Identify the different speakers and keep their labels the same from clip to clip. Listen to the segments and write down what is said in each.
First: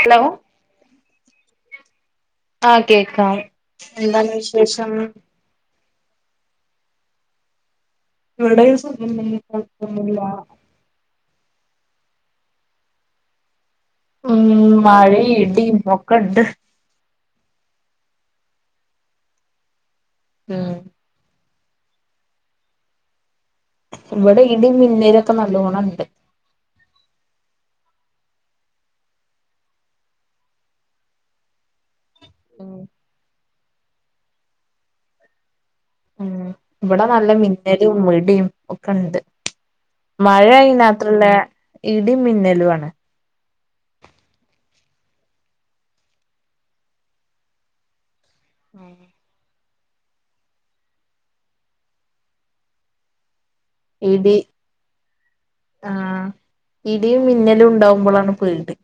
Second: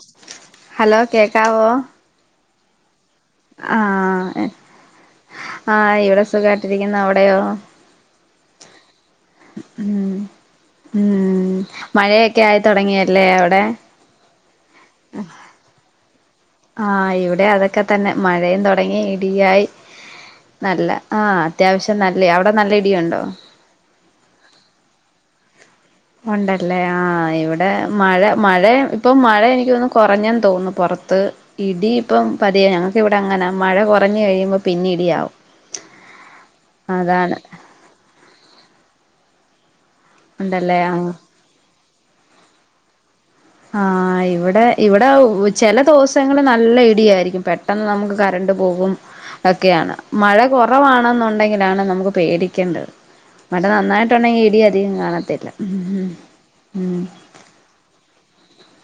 Speaker 1: Hello
Speaker 2: hello കേക്കാവോ
Speaker 1: ആ കേക്കാം എന്താണ്
Speaker 2: ആഹ്
Speaker 1: വിശേഷം
Speaker 2: ആ ഇവിടെ സുഖാട്ടിരിക്കുന്നു അവിടെയോ
Speaker 1: ഇവിടെയും സുഖം തന്നെ
Speaker 2: ഉം
Speaker 1: കുഴപ്പൊന്നുമില്ല
Speaker 2: ഉം മഴയൊക്കെ ആയി തൊടങ്ങിയല്ലേ അവിടെ
Speaker 1: ഉം മഴയും ഇടിയും ഒക്കെണ്ട്
Speaker 2: ആഹ് ഇവിടെ അതൊക്കെത്തന്നെ മഴയും തുടങ്ങി ഇടിയായി
Speaker 1: ഉം
Speaker 2: നല്ല ആ അത്യാവശ്യം നല്ലെ അവിടെ നല്ല ഇടിയുണ്ടോ
Speaker 1: ഇവിടെ ഇടി മിന്നലൊക്കെ നല്ലോണണ്ട്
Speaker 2: ഉണ്ടല്ലേ ആ ഇവിടെ മഴ മഴ ഇപ്പൊ മഴ എനിക്കൊന്നു കൊറഞ്ഞെന്ന് തോന്നുന്നു പുറത്ത് ഇടി ഇപ്പം പതിയെ
Speaker 1: ഉം
Speaker 2: ഞങ്ങക്ക് ഇവിടെ അങ്ങനാ മഴ കൊറഞ്ഞു കഴിയുമ്പോ പിന്നെ ഇടിയാവും
Speaker 1: ഉം ഇവിടെ നല്ല
Speaker 2: അതാണ്
Speaker 1: മിന്നലും ഇടിയും ഒക്കെണ്ട് മഴ
Speaker 2: ഉണ്ടല്ലേ ആഹ്
Speaker 1: അയ്നാത്രെല്ല ഇടിം മിന്നലുവാണ്
Speaker 2: ആഹ് ഇവിടെ ഇവിടെ ഓ ചെല ദോസങ്ങള് നല്ല ഇടിയാരിക്കും പെട്ടെന്ന് നമുക്ക് കരണ്ട് പോവ്വും ഒക്കെയാണ് മഴ കൊറവാണെന്നുണ്ടെങ്കിലാണ് നമുക്ക് പേടിക്കേണ്ടത് മഴ നന്നായിട്ടുണ്ടെങ്കി ഇടി അധികം കാണത്തില്ല ഉംഹ്ഹ് ഉം
Speaker 1: മിന്നലുണ്ടാവുമ്പോളാണ് പേടി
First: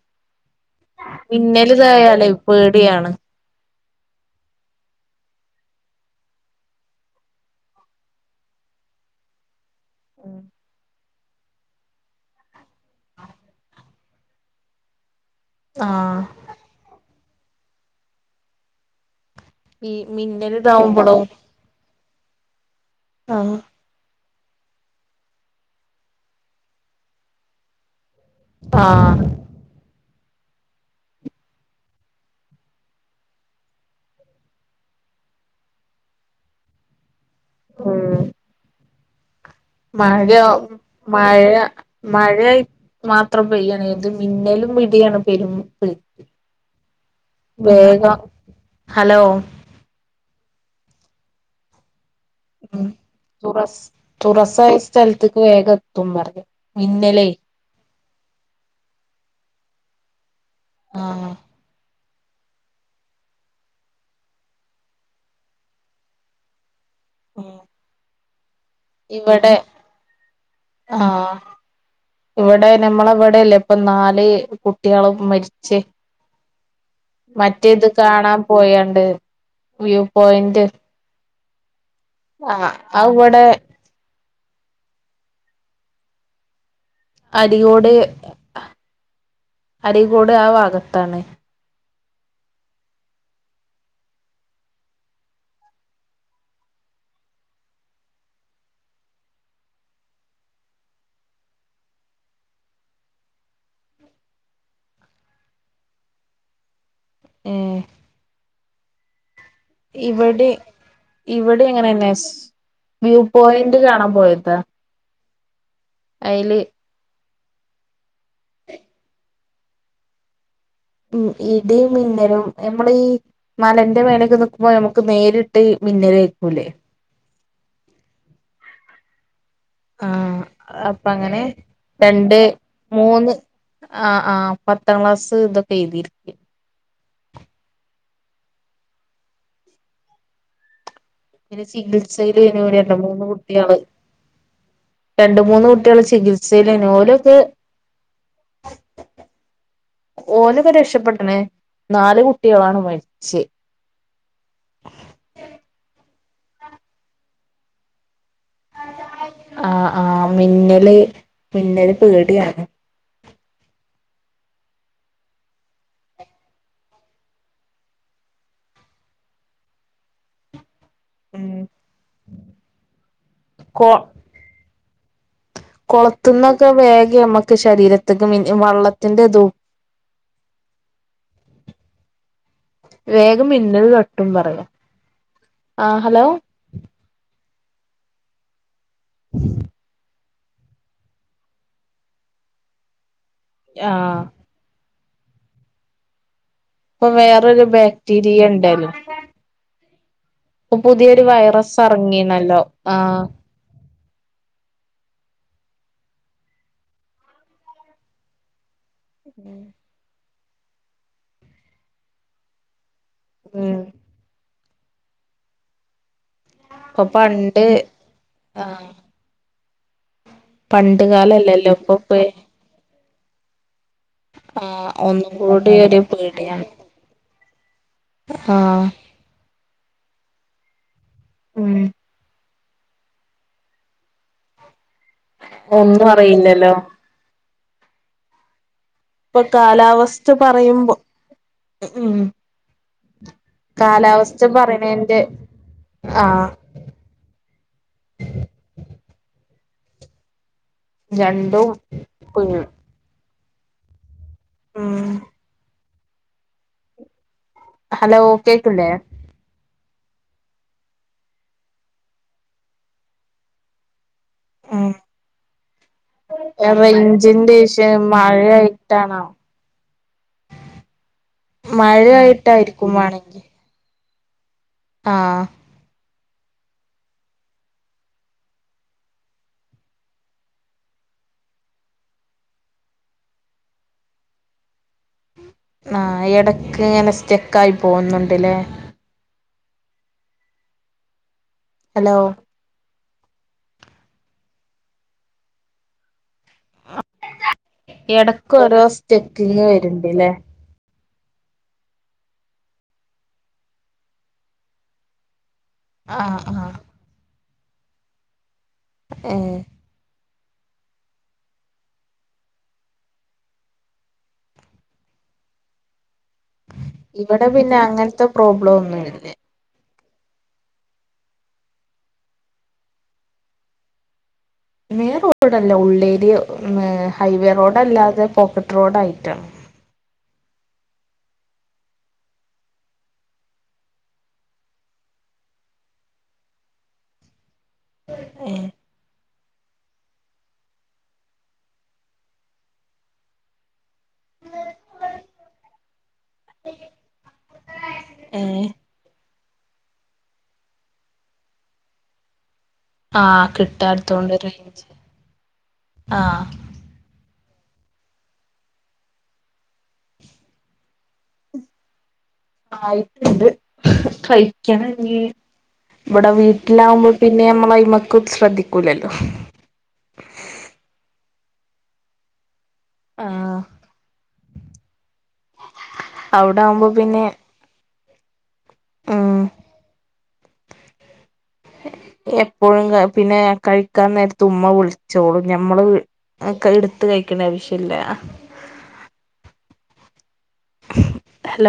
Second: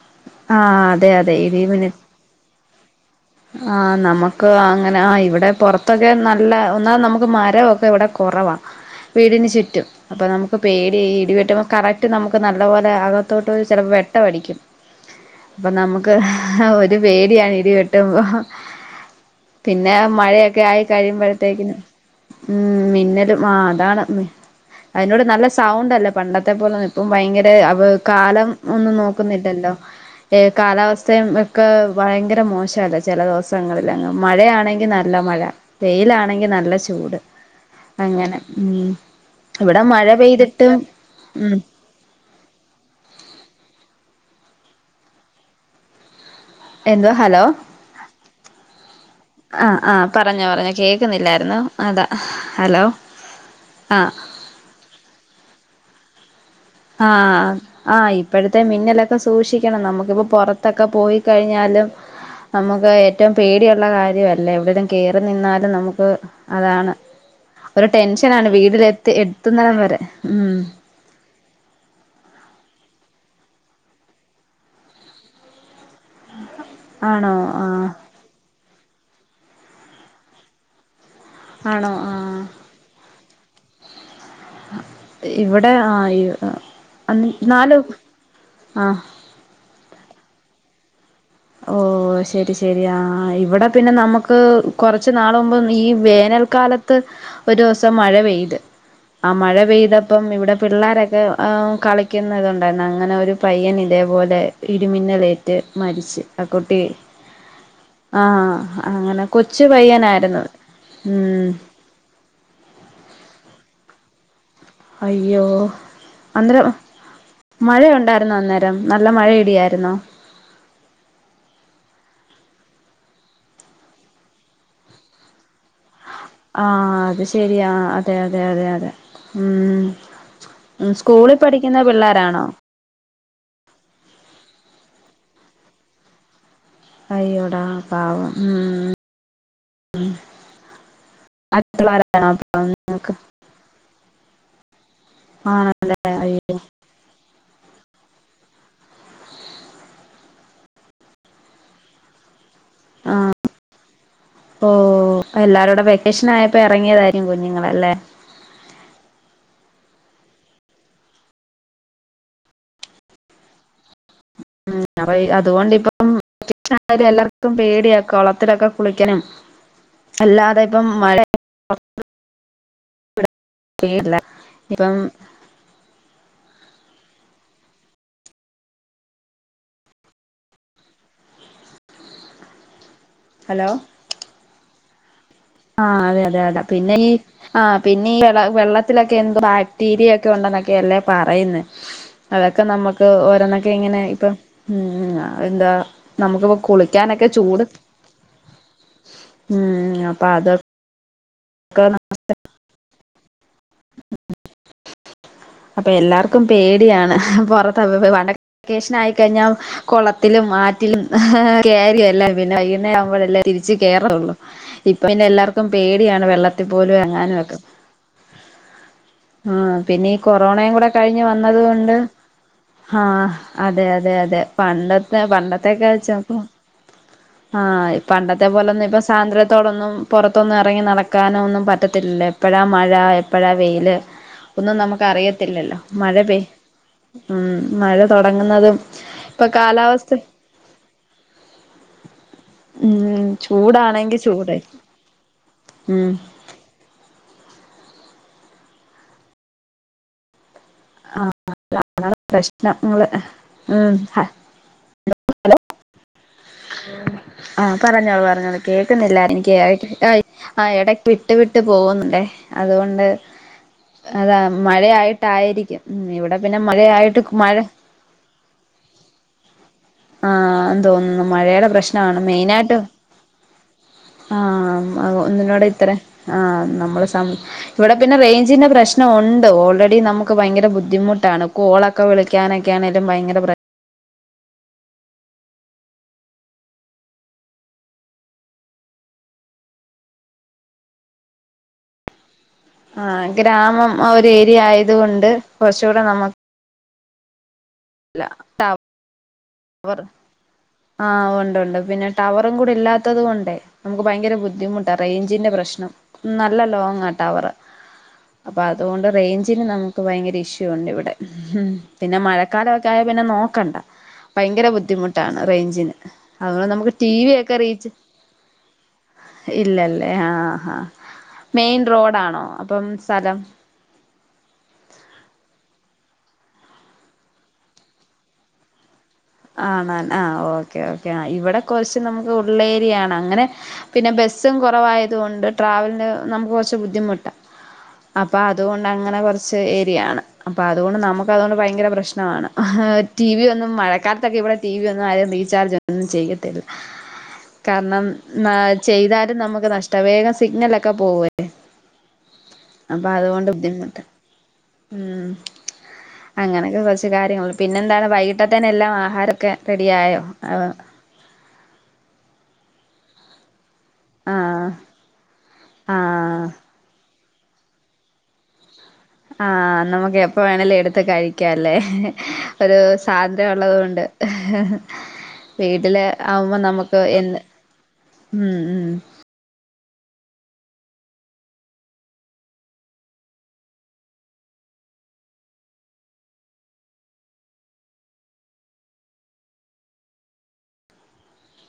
Speaker 2: ആഹ് അതെ അതെ ഇടി മിന്ന
Speaker 1: മിന്നല്തായാലേ പേടിയാണ്
Speaker 2: ആഹ് നമുക്ക് അങ്ങനെ ആഹ് ഇവിടെ പോറത്തൊക്കെ നല്ല ഒന്നാതെ നമുക്ക് മരവൊക്കെ ഇവിടെ കൊറവാ വീടിന് ചുറ്റും അപ്പ നമുക്ക് പേടിയാ ഈ ഇടി വെട്ടുമ്പോ കറക്റ്റ് നമുക്ക് നല്ലപോലെ അകത്തോട്ട് ചെലപ്പം വെട്ടം അടിക്കും അപ്പം
Speaker 1: ആ
Speaker 2: നമുക്ക് ഒരു പേടിയാണ് ഇടി വെട്ടുമ്പോ
Speaker 1: ഈ
Speaker 2: പിന്നെ
Speaker 1: മിന്നല്
Speaker 2: മഴയക്കെ ആയി
Speaker 1: ഇതാവുമ്പോളോ
Speaker 2: കഴിയുമ്പോഴത്തേക്ക്‌ന് ഉം
Speaker 1: ആ
Speaker 2: മിന്നലും ആഹ് അതാണ് അയ്ന്റൂടെ നല്ല സൗണ്ടല്ലേ പണ്ടത്തെ പോലൊന്നും ഇപ്പം ഭയങ്കര അവ് കാലം
Speaker 1: ആ
Speaker 2: ഒന്നും നോക്കുന്നില്ലല്ലോ ഏഹ് കാലാവസ്ഥയുംയെക്കെ ഭയങ്കര മോശല്ലേ ചെല ദെവസങ്ങളിലങ്ങ് മഴയാണെങ്കി നല്ല മഴ വെയിലാണെങ്കി നല്ല ചൂട്
Speaker 1: ഉം
Speaker 2: അങ്ങനെ ഉം ഇവിടെ മഴ പെയ്തിട്ടും ഉം
Speaker 1: മഴയായ് മാത്രം പെയ്യാണെ ഇത് മിന്നലും ഇടിയാണ് പെരും പേടി
Speaker 2: എന്തുവാ ഹലോ
Speaker 1: വേഗം ഹലോ
Speaker 2: ആഹ് ആഹ് പറഞ്ഞോ ഏഹ് കേൾക്കുന്നില്ലാരുന്നു അതാ
Speaker 1: ഉം
Speaker 2: ഹലോ
Speaker 1: തുറസ്
Speaker 2: ആ
Speaker 1: തുറസായ സ്ഥലത്ത്ക്ക് വേഗത്തും പറഞ്ഞ്
Speaker 2: ആഹ് ആഹ് ഇപ്പോഴത്തെ മിന്നലക്കെ സൂക്ഷിക്കണം നമുക്കിപ്പൊ പൊറത്ത് ത്തക്കെ
Speaker 1: ആഹ്
Speaker 2: പോയിക്കഴിഞ്ഞാലും നമുക്ക് ഏറ്റോം പേടിയൊള്ള കാര്യവല്ലേ എവിടേലും കേറി നിന്നാലും നമുക്ക് അതാണ് ഒര് ടെൻഷനാണ് വീട്ടിലെത്തി
Speaker 1: ഇവിടെ
Speaker 2: എത്ത്ന്നടം വരെ ഉം
Speaker 1: ആഹ് ഇവ്ടെ നമ്മളെവിടെല്ലേ ഇപ്പന്നാല് കുട്ടികളും മരിച്ച്
Speaker 2: ആണോ
Speaker 1: മറ്റേത്
Speaker 2: ആഹ്
Speaker 1: കാണാൻ പോയാണ്ട് വ്യൂ പോയന്റ്
Speaker 2: ആണോ ആഹ്
Speaker 1: അവ്വ്ടേ
Speaker 2: ഇവിടെ ആഹ് ഇവ്
Speaker 1: അരികോട്
Speaker 2: ആഹ്
Speaker 1: അരികോട് ആഹ് ഭാഗത്താണ്
Speaker 2: ഓഹ് ശെരി ശെരി ആഹ് ഇവിടെ പിന്നെ നമുക്ക് കൊറച്ച് നാള് മുമ്പ് ഈ വേനൽ കാലത്ത് ഒരൊസം മഴ പെയ്ത് ആഹ് മഴ പെയ്തപ്പം ഇവിടെ പിള്ളോരക്കെ ആഹ് കളിക്കുന്നത്ണ്ടാരുന്നു അങ്ങനെ ഒരു പയ്യൻ ഇതേപോലെ ഇടിമിന്നലേറ്റ് മരിച്ച് ആഹ് കുട്ടി
Speaker 1: ഏഹ്
Speaker 2: ആഹ് അങ്ങനെ കൊച്ചു പയ്യനാരുന്ന് ഉം
Speaker 1: അങ്ങനെന്നേ സ് വ്യൂ പോയന്റ് കാണാൻ പോയതാ
Speaker 2: അയ്യോ
Speaker 1: അയില്
Speaker 2: അന്നരം മഴയൊണ്ടാരുന്നോ അന്നേരം നല്ല മഴേം ഇടിയാര്ന്നോ
Speaker 1: ഉം ഇടിം മിന്നലും ഞമ്മളീ മലേന്റെ മേലെക്കെ നിക്കുമ്പോ നമുക്ക് നേരിട്ടീ മിന്നല് ഏൽക്കൂലേ
Speaker 2: ആഹ് അത് ശെരിയാ അതെ അതെ അതെ അതെ ഉം ഉം
Speaker 1: അപ്പൊ
Speaker 2: സ്കൂളി
Speaker 1: അങ്ങനെ
Speaker 2: പഠിക്ക്‌ന്ന
Speaker 1: രണ്ട്
Speaker 2: പിള്ളേരാണോ
Speaker 1: മൂന്ന് ആഹ് ആഹ് പത്താം ക്ലാസ് ഇതൊക്കെ എഴുതിരിക്ക
Speaker 2: അയ്യോടാ പാവം ഉം ഉം
Speaker 1: പിന്നെ ചികിത്സയിലേന്നു
Speaker 2: അപ്പം നിങ്ങക്ക്
Speaker 1: രണ്ട്മൂന്ന് കുട്ടിയാള് രണ്ട്മൂന്ന് കുട്ട്യാള്
Speaker 2: ആണല്ലേ അയ്യോ
Speaker 1: ചികിത്സലേന്നു ഓലൊക്ക് ഓലൊക്കെ രക്ഷപ്പെട്ടണേ നാല് കുട്ട്യാളാണ് മരിച്ച്
Speaker 2: ഓ എല്ലാരോടെ വെക്കേഷൻ ആയപ്പോ ഇറങ്ങിയതായിരിക്കും കുഞ്ഞുങ്ങളല്ലെ
Speaker 1: ആഹ് ആഹ് മിന്നല് മിന്നല് പേടിയാണ്
Speaker 2: അപ്പൊ അതുകൊണ്ടിപ്പം [unintelligible] എല്ലർക്കും പേടിയ കൊളത്തിലൊക്കെ കുളിക്കനും.. അല്ലാതെ ഇപ്പം മഴ
Speaker 1: അയേ
Speaker 2: [unintelligible] ഇപ്പം
Speaker 1: കൊളത്തുന്നൊക്കെ വേഗ്യ അമ്മക്ക് ശരീരത്തൊക്കെ മിൻ വെള്ളത്തിന്റെതും.
Speaker 2: സസ്..
Speaker 1: വേഗം മിന്നൽ തട്ടും പറയാ
Speaker 2: ആഹ് അതെ അതെ അത പിന്നെ ഈ ആഹ് പിന്നെ ഈ വെള്ള വെള്ളത്തിലൊക്കെ എന്തോ ബാക്ടീരിയ ക്കെ ഉണ്ടെന്നൊക്കെ അല്ലേ പറയുന്നെ, അതൊക്കെ നമ്മുക്ക് ഓരോന്നൊക്കെ ഇങ്ങനെ
Speaker 1: ആഹ്
Speaker 2: ഇപ്പം ഉം അതെന്താ നമുക്കിപ്പം കുളി
Speaker 1: ഇപ്പൊ വേറൊരു ബാക്ടീരിയ ഇണ്ടലോ
Speaker 2: ഉം അപ്പൊ അതൊക്കെ
Speaker 1: ഇപ്പൊ പുതിയൊരു വൈറസ് എറങ്ങീണല്ലോ ആഹ്
Speaker 2: [unintelligible] അപ്പൊ എല്ലാർക്കും പേടിയാണ് പുറത്ത വണ്ട വെക്കേഷൻ ആയിക്കഴിഞ്ഞാ കുളത്തിലും ആറ്റിലും കേരി എല്ലാം പിന്നെ വൈകുന്നേം ആവുമ്പോഴല്ലെ തിരിച്ചു
Speaker 1: ഉം
Speaker 2: കേറത്തുള്ളു. ഇപ്പൊ അതിന് എല്ലാർക്കും പേടിയാണ് വെള്ളത്തിൽ പോലും
Speaker 1: ഇപ്പൊ
Speaker 2: എറങ്ങാനും ഒക്കെ
Speaker 1: പണ്ട് ആഹ്
Speaker 2: ആഹ് പിന്നെ ഈ കൊറോണയും കൂടെ
Speaker 1: പണ്ട്
Speaker 2: കഴിഞ്ഞു വന്നത്
Speaker 1: കാലല്ലല്ലോ
Speaker 2: കൊണ്ട്..
Speaker 1: ഇപ്പൊ പേ
Speaker 2: ആഹ് അതെ അതെ അതെ
Speaker 1: ആഹ്
Speaker 2: പണ്ടത്തെ
Speaker 1: ഒന്നും കൂടി
Speaker 2: പണ്ടത്തെക്കെ
Speaker 1: ഒരു
Speaker 2: വെച്ച് നോക്കുമ്പം
Speaker 1: പേടിയാണ്
Speaker 2: ആഹ് പണ്ടത്തെ
Speaker 1: ആഹ്
Speaker 2: പോലൊന്നിപ്പം സ് സാന്ദ്രത്തോടൊന്നും പുറത്തൊന്നും ഇറങ്ങി നടക്കാനൊന്നും
Speaker 1: ഉം
Speaker 2: പറ്റത്തില്ലല്ലേ.. എപ്പഴാ മഴ എപ്പഴാ വെയില് ഒന്നും നമുക്ക് അറിയത്തില്ലല്ലോ
Speaker 1: ഒന്നും
Speaker 2: മഴ പെയ്
Speaker 1: അറിയില്ലല്ലോ
Speaker 2: ഉം മഴ തൊടങ്ങുന്നതും
Speaker 1: ഇപ്പൊ കാലാവസ്ഥ പറയുമ്പൊ ഉം ഉം
Speaker 2: ഉം ചൂടാണെങ്കിൽ
Speaker 1: കാലാവസ്ഥ
Speaker 2: ചൂടെ
Speaker 1: പറയണേന്റെ
Speaker 2: ഉം
Speaker 1: ആഹ്
Speaker 2: ആഹ്
Speaker 1: രണ്ടും
Speaker 2: [unintelligible] പ്രശ്ണം ങ്ങള് ഉം ഹ
Speaker 1: ഉം
Speaker 2: ആഹ്
Speaker 1: ഹലോ
Speaker 2: പറഞ്ഞോളു പറഞ്ഞോളു
Speaker 1: കേക്കില്ലേ
Speaker 2: കേക്കുന്നില്ല എനിക്ക് [unintelligible] ആഹ് എട വിട്ട് വിട്ട് പോകുന്നുണ്ടേ അതുകൊണ്ട്. അതാ മഴയായിട്ടായിരിക്കും. ഉം ഇവിടെ പിന്നെ മഴയായിട്ട് മഴ
Speaker 1: റെഞ്ചിന്റെ ഷം മഴയായിട്ടാണോ?
Speaker 2: ആഹ് തോന്നുന്നു മഴയുടെ പ്രശ്നമാണ് മെയിനായിട്ട്
Speaker 1: പണിക്ക്
Speaker 2: ആഹ് ഒന്നിനോട് ഇത്രെ ആഹ് നമ്മള് സം ഇവിടെ പിന്നെ റെയ്ഞ്ചിന്റെ പ്രശ്നൊ ഒണ്ട് ഓൾറെഡി നമുക്ക് ഭയങ്കര ബുദ് ദ്ധിമുട്ടാണ് കോളൊക്കെ വിളിക്കാനൊക്കെയാണേലും ഭയങ്കര പ്ര
Speaker 1: ആഹ് എടക്ക് ഇങ്ങനെ സ്റ്റെക്കായി പോകുന്നുണ്ട്ല്ലേ. ഹലോ..
Speaker 2: ആഹ് ഗ്രാമം ഒരു ഏരിയ ആയത് കൊണ്ട് കൊർച്ചുകൂടെ നമുക്
Speaker 1: ഇടക്ക് ഓരോ സ്റ്റെക്കിങ്ങ്
Speaker 2: അവർ
Speaker 1: വര്ണ്ട് ല്ലേ.
Speaker 2: ആഹ് ഉണ്ട് ഉണ്ട് പിന്നെ ടവറും കൂടി ഇല്ലാത്തതും കൊണ്ട്.. നമുക്ക് ഭയങ്കര ബുദ്ധിമുട്ടാ റേഞ്ചിന്റെ പ്രശ്നം
Speaker 1: ആഹ്
Speaker 2: നല്ല
Speaker 1: ആഹ്
Speaker 2: ലോങ് ആ ടവറ്. അപ്പൊ അതുകൊണ്ട്
Speaker 1: ഏഹ്
Speaker 2: റേഞ്ചിന് നമ ഭയങ്കര ഇഷ്യൂ ഉണ്ട് ഇവിടെ ഉം പിന്നെ മഴക്കാലമൊക്കെ ആയ പിന്നെ നോക്കണ്ട ഭയങ്കര ബുദ്ധിമുട്ടാണ് റേഞ്ചിന്. അതുകെ നമുക്ക് ടി വി
Speaker 1: ഇവിടെ
Speaker 2: ഒക്കെ
Speaker 1: പിന്നെ
Speaker 2: റീച്ച്
Speaker 1: അങ്ങനത്തെ പ്രോബ്ലം ഒന്നുമില്ല
Speaker 2: ഇല്ലല്ലേ അഹ് മെയിൻ റോഡാണോ അപ്പം സ്ഥലം
Speaker 1: മെയിൻ റോഡോടല്ല ഉള്ളേരി ഉം ഹൈവേ റോഡ് അല്ലാതെ പോക്കറ്റ് റോഡായിട്ടാണ്
Speaker 2: ആണാൻ ആഹ് ഓക്കെ ഓക്കെ ആഹ് ഇവിടെ കുറച്ച് നമുക്ക് ഉള്ളേരിയയാണ് അങ്ങനെ പിന്നെ ബസ്സും കുറവായത കൊണ്ട് ട്രാവലിന് നമുക്ക് കുറച്ച് ബുദ്ധിമുട്ടാ അപ്പൊ അതുകൊണ്ട് അങ്ങനെ കൊറ ച്ച് ഏരിയാണ് അപ്പോൾ അതുകൊണ്ട് നമുക്ക്തുകൊണ്ട് ഭയങ്കര പ്രശ്നമാണ് ടി വി ഒന്നും മഴക്കാല.. ക്കെ ഇവിടെ ടി വി ഒന്നും ആരും റീചാർജ് ഒന്നും ചെയ്യത്തില്ല കാരണം
Speaker 1: ഏ
Speaker 2: ചെയ്താലും നമുക്ക് നഷ്ടം വേഗം സിഗ്നലൊക്കെ പോവേ അപ്പൊ
Speaker 1: ആഹ്
Speaker 2: അതുകൊണ്ട് ബുദ്ധിമുട്ട്
Speaker 1: കിട്ടാത്തോണ്ട് റേഞ്ച്
Speaker 2: ഉം
Speaker 1: ആഹ്
Speaker 2: അങ്ങനൊക്കെ [unintelligible] [unintelligible] കാര്യങ്ങൾ പിന്നെ എന്താണ് വൈകിട്ടേ തന്നെല്ലാം ആഹാരമൊക്കെ റെഡിയായോ [unintelligible]
Speaker 1: ആയിട്ടുണ്ട്
Speaker 2: ആഹ്
Speaker 1: കഴിക്കണെങ്കി ഇവിടെ
Speaker 2: ആഹ്
Speaker 1: വീ [unintelligible] മ്പോ പിന്നെ നമ്മള്മക്ക് ശ്രദ്ധിക്കൂലല്ലോ
Speaker 2: ആഹ് നമുക്ക് എപ്പ വേണലോ എടുത്ത് കഴിക്കല്ലേ ഒരു സ്വാദന്ദ്രം ഉള്ളത് കൊണ്ട് വീട്ടില് ആവുമ്പോ
Speaker 1: അവിടെ
Speaker 2: നമുക്ക്
Speaker 1: പിന്നെ
Speaker 2: എന്ന് ഉം ഉം
Speaker 1: ആഹ് എപ്പോഴും പിന്നെ കഴിക്കാൻ നേരത്ത് ഉമ്മ വിളിച്ചോളൂ ഞമ്മള് ആ എടുത്ത് കഴിക്കണേ ആവശ്യ ഇല്ല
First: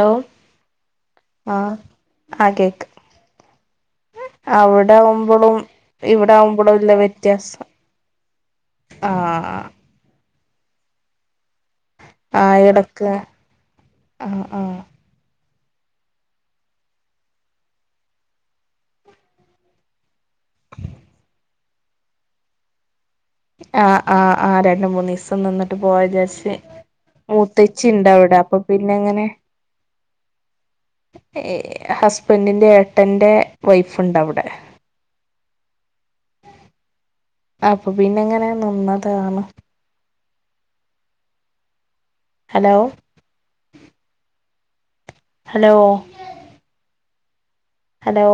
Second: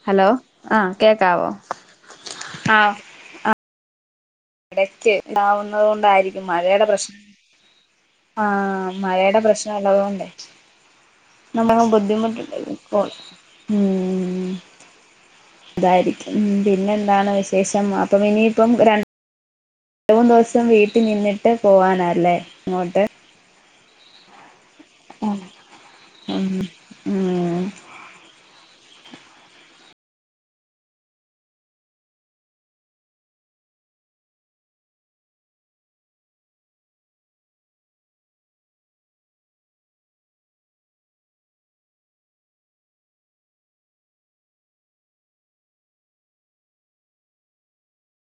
Speaker 2: ഹലോ അഹ് കേക്കാവോ
Speaker 1: ആഹ് ആഹ് കേക്ക്
Speaker 2: അഹ്
Speaker 1: അവിടെ
Speaker 2: ഇടക്ക്
Speaker 1: ആവുമ്പോളും
Speaker 2: ഉണ്ടാവുന്നത
Speaker 1: ഇവിടെ
Speaker 2: കൊണ്ടായിരിക്കും
Speaker 1: ആവുമ്പോളും
Speaker 2: മഴയുടെ
Speaker 1: ഇല്ല
Speaker 2: പ്രശ്നം
Speaker 1: വ്യത്യാസം
Speaker 2: ആഹ് മഴയുടെ
Speaker 1: ആഹ്
Speaker 2: പ്രശ്നം ഉള്ളതുകൊണ്ടേ നമ്മളെ [unintelligible] ബുദ്ധിമുട്ടി
Speaker 1: ആഹ്
Speaker 2: [unintelligible]
Speaker 1: എടക്ക് ആഹ് ആഹ്
Speaker 2: അതായിരിക്കും പിന്നെ എന്താണ് വിശേഷം അപ്പം ഇനിയിപ്പം രണ് [unintelligible] ദിവസം വീട്ടിൽ നിന്നിട്ട് പോവാനല്ലേ അങ്ങോട്ട്
Speaker 1: ആഹ് ആഹ് അഹ് രണ്ട മൂന്ന്
Speaker 2: ഉം
Speaker 1: ദിവസം നിന്നിട്ട് പോവാ
Speaker 2: ഉം
Speaker 1: വിചാരിച്ചു
Speaker 2: ഉം
Speaker 1: മൂത്തച്ചി ഉണ്ട് അവിടെ അപ്പൊ പിന്നെ എങ്ങനെ ഹസ്ബൻഡിന്റെറെ ഏട്ട്ന്റെ വൈഫുണ്ട് അവിടെ അപ്പൊ പിന്നെ ങ്ങനെ നിന്നതാണ് hello hello hello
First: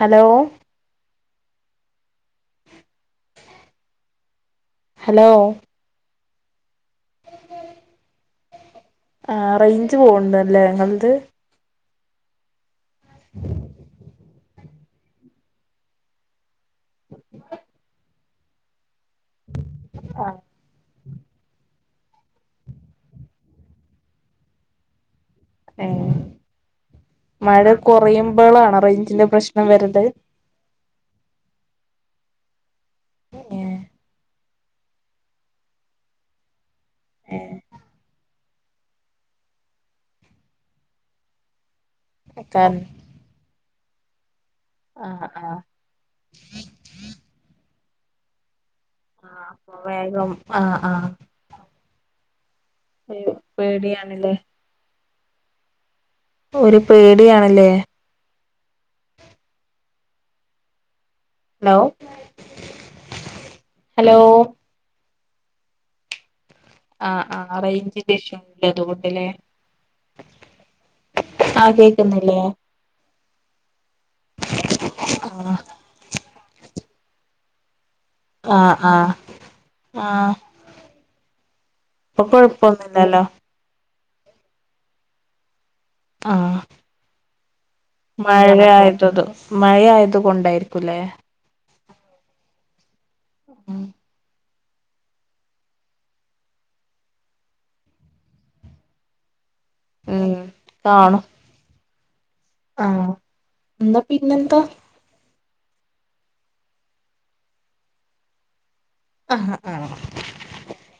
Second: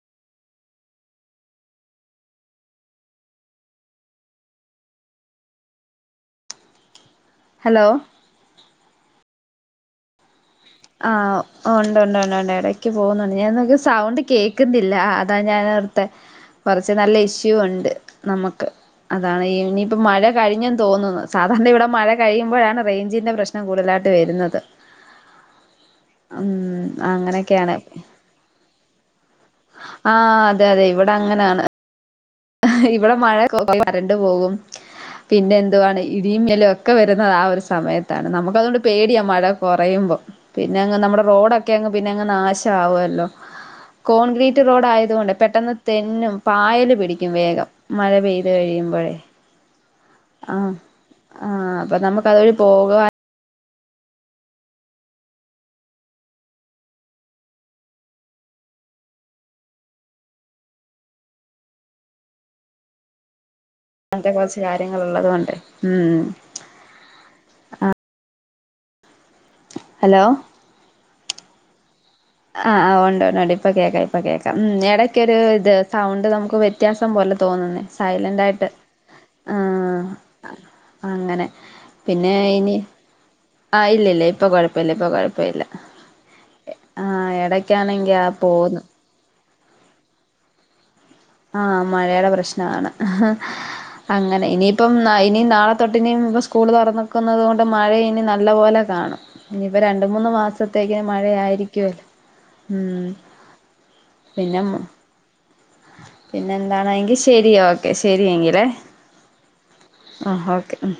Speaker 1: hello hello
Speaker 2: hello
Speaker 1: ആഹ് റേഞ്ച് പോവുണ്ട് അല്ലേ നിങ്ങളത്
Speaker 2: ആഹ് ഉണ്ട് ഉണ്ട് ഉണ്ട്ണ്ട് ഇടക്ക് പോകുന്നുണ്ട് ഞാൻക്ക് സൗണ്ട് കേക് ക്കുന്നില്ല അതാ ഞാൻ അവിടുത്തെ കുറച്ച് നല്ല ഇഷ്യൂ ഉണ്ട് നമുക്ക് അതാണ് ഇനിയിപ്പ മഴ
Speaker 1: ആഹ്
Speaker 2: കഴിഞ്ഞെന്ന് തോന്നുന്നു സാധാരണ ഇവിടെ മഴ കഴുമ്പോഴാണ് റേഞ്ചിന്റെ പ്രശ്നം കൂടുതലായിട്ട് വരുന്നത്
Speaker 1: ഏ
Speaker 2: ഉം
Speaker 1: മഴ
Speaker 2: അങ്ങനെയൊക്കെയാണ്
Speaker 1: കുറയുമ്പളാണ് റേഞ്ചിന്റെ പ്രശ്നം വരല്
Speaker 2: ആ അതെ അതെ ഇവിടെ അങ്ങനാണ് ഇവിടെ മഴ [unintelligible] കരണ്ട് പോകും പിന്നെ എന്തുവാണ് ഇടിമിന്നലൊക്കെ ഒക്കെ വരുന്നത് ആ ഒരു സമയത്താണ് നമുക്ക് അതുകൊണ്ട് പേടിയാ മഴ കുറയുമ്പോപിന്നെന്ന്നമ്മുടെ റോഡൊക്കെ ക്കെയങ്ങ്പിന്നെ അങ് നാശ
Speaker 1: കാരണം
Speaker 2: ആവുമല്ലോ കോൺക്രീറ്റ് റോഡ് ആയതു
Speaker 1: ആഹ്
Speaker 2: കൊണ്ട്
Speaker 1: ആഹ്
Speaker 2: പെട്ടെന്ന് തെന്നും പായല് പിടിക്കും ക്കും വേഗം മഴ പെയ്ത് കഴിയുമ്പോഴേ
Speaker 1: ആ അപ്പ വേഗം
Speaker 2: ആ
Speaker 1: ആഹ് ആഹ്
Speaker 2: ആ അപ്പൊ നമുക്ക് അതുവഴി പോക
Speaker 1: ഒരു പേടിയാണല്ലേ പ്പംഒരു പേടിയാല്ലേ ഹലോ ഹലോ
Speaker 2: അങ്ങത്തെ കുറച്ച് കാര്യങ്ങൾ ഉള്ളത കൊണ്ട് ഉ
Speaker 1: ആ ആ് റേഞ്ച് ൻ്റെ ഇശ്യു ഉണ്ട് അതുകൊണ്ടല്ലേ
Speaker 2: ഹലോ
Speaker 1: ആ കേക്കുന്നില്ലേ
Speaker 2: ആ് ഉണ്ട് ഉണ്ട് ഉണ്ട് ഇപ്പൊ കേൾക്കാം ഇപ്പൊ കേൾക്കാം ഉ ഇടക്കൊ ഒരു
Speaker 1: ആഹ്
Speaker 2: ഇത് സൗണ്ട് നമുക്ക് വ്യത്യാസം പോലെ തോന്നുന്നേ, സൈലന്റ് ആയിട്ട്,
Speaker 1: ആഹ് ആഹ്
Speaker 2: ആ...
Speaker 1: ആഹ്
Speaker 2: അങ്ങനെ.
Speaker 1: ഇപ്പൊ
Speaker 2: പിന്നെ ഇനി...
Speaker 1: കൊഴപ്പൊന്നുമില്ലല്ലോ
Speaker 2: ആഹ്, ഇല്ല ഇല്ല ഇപ്പൊ കുഴപ്പല്ല, ഇപ്പൊ കുഴപ്പ ഇല്ല.
Speaker 1: ആഹ്.
Speaker 2: ആഹ, എട
Speaker 1: മഴായ്തതു, മഴായത് കൊണ്ടായിരിക്കുംല്ലേ?
Speaker 2: ആ, മഴയുടെ പ്രശ്നമാണ്. അങ്ങനെ ഇനി... ഇപ്പം ഇനിയും നാളെ തൊട്ടിനും ഇപ്പ സ്കൂൾ തുറന്നക്കുന്നത് കൊണ്ട് മഴ ഇനി നല്ല പോലെ കാണും. ഇനിയിപ്പ രണ്ട് മൂന്ന്
Speaker 1: ഉം
Speaker 2: മാസത്തേക്ക് മഴ ആയിരിക്കല്ലോ?
Speaker 1: ആ, എന്നാ പിന്നെന്താ?
Speaker 2: പിന്നെ പിന്നെ എന്താണെ? ങ്കിൽ ശരി ഓക്കെ ശരിയെങ്കിലേ?
Speaker 1: ആ ആ ആ
Speaker 2: ആ, ഓക്കെ, ഉം.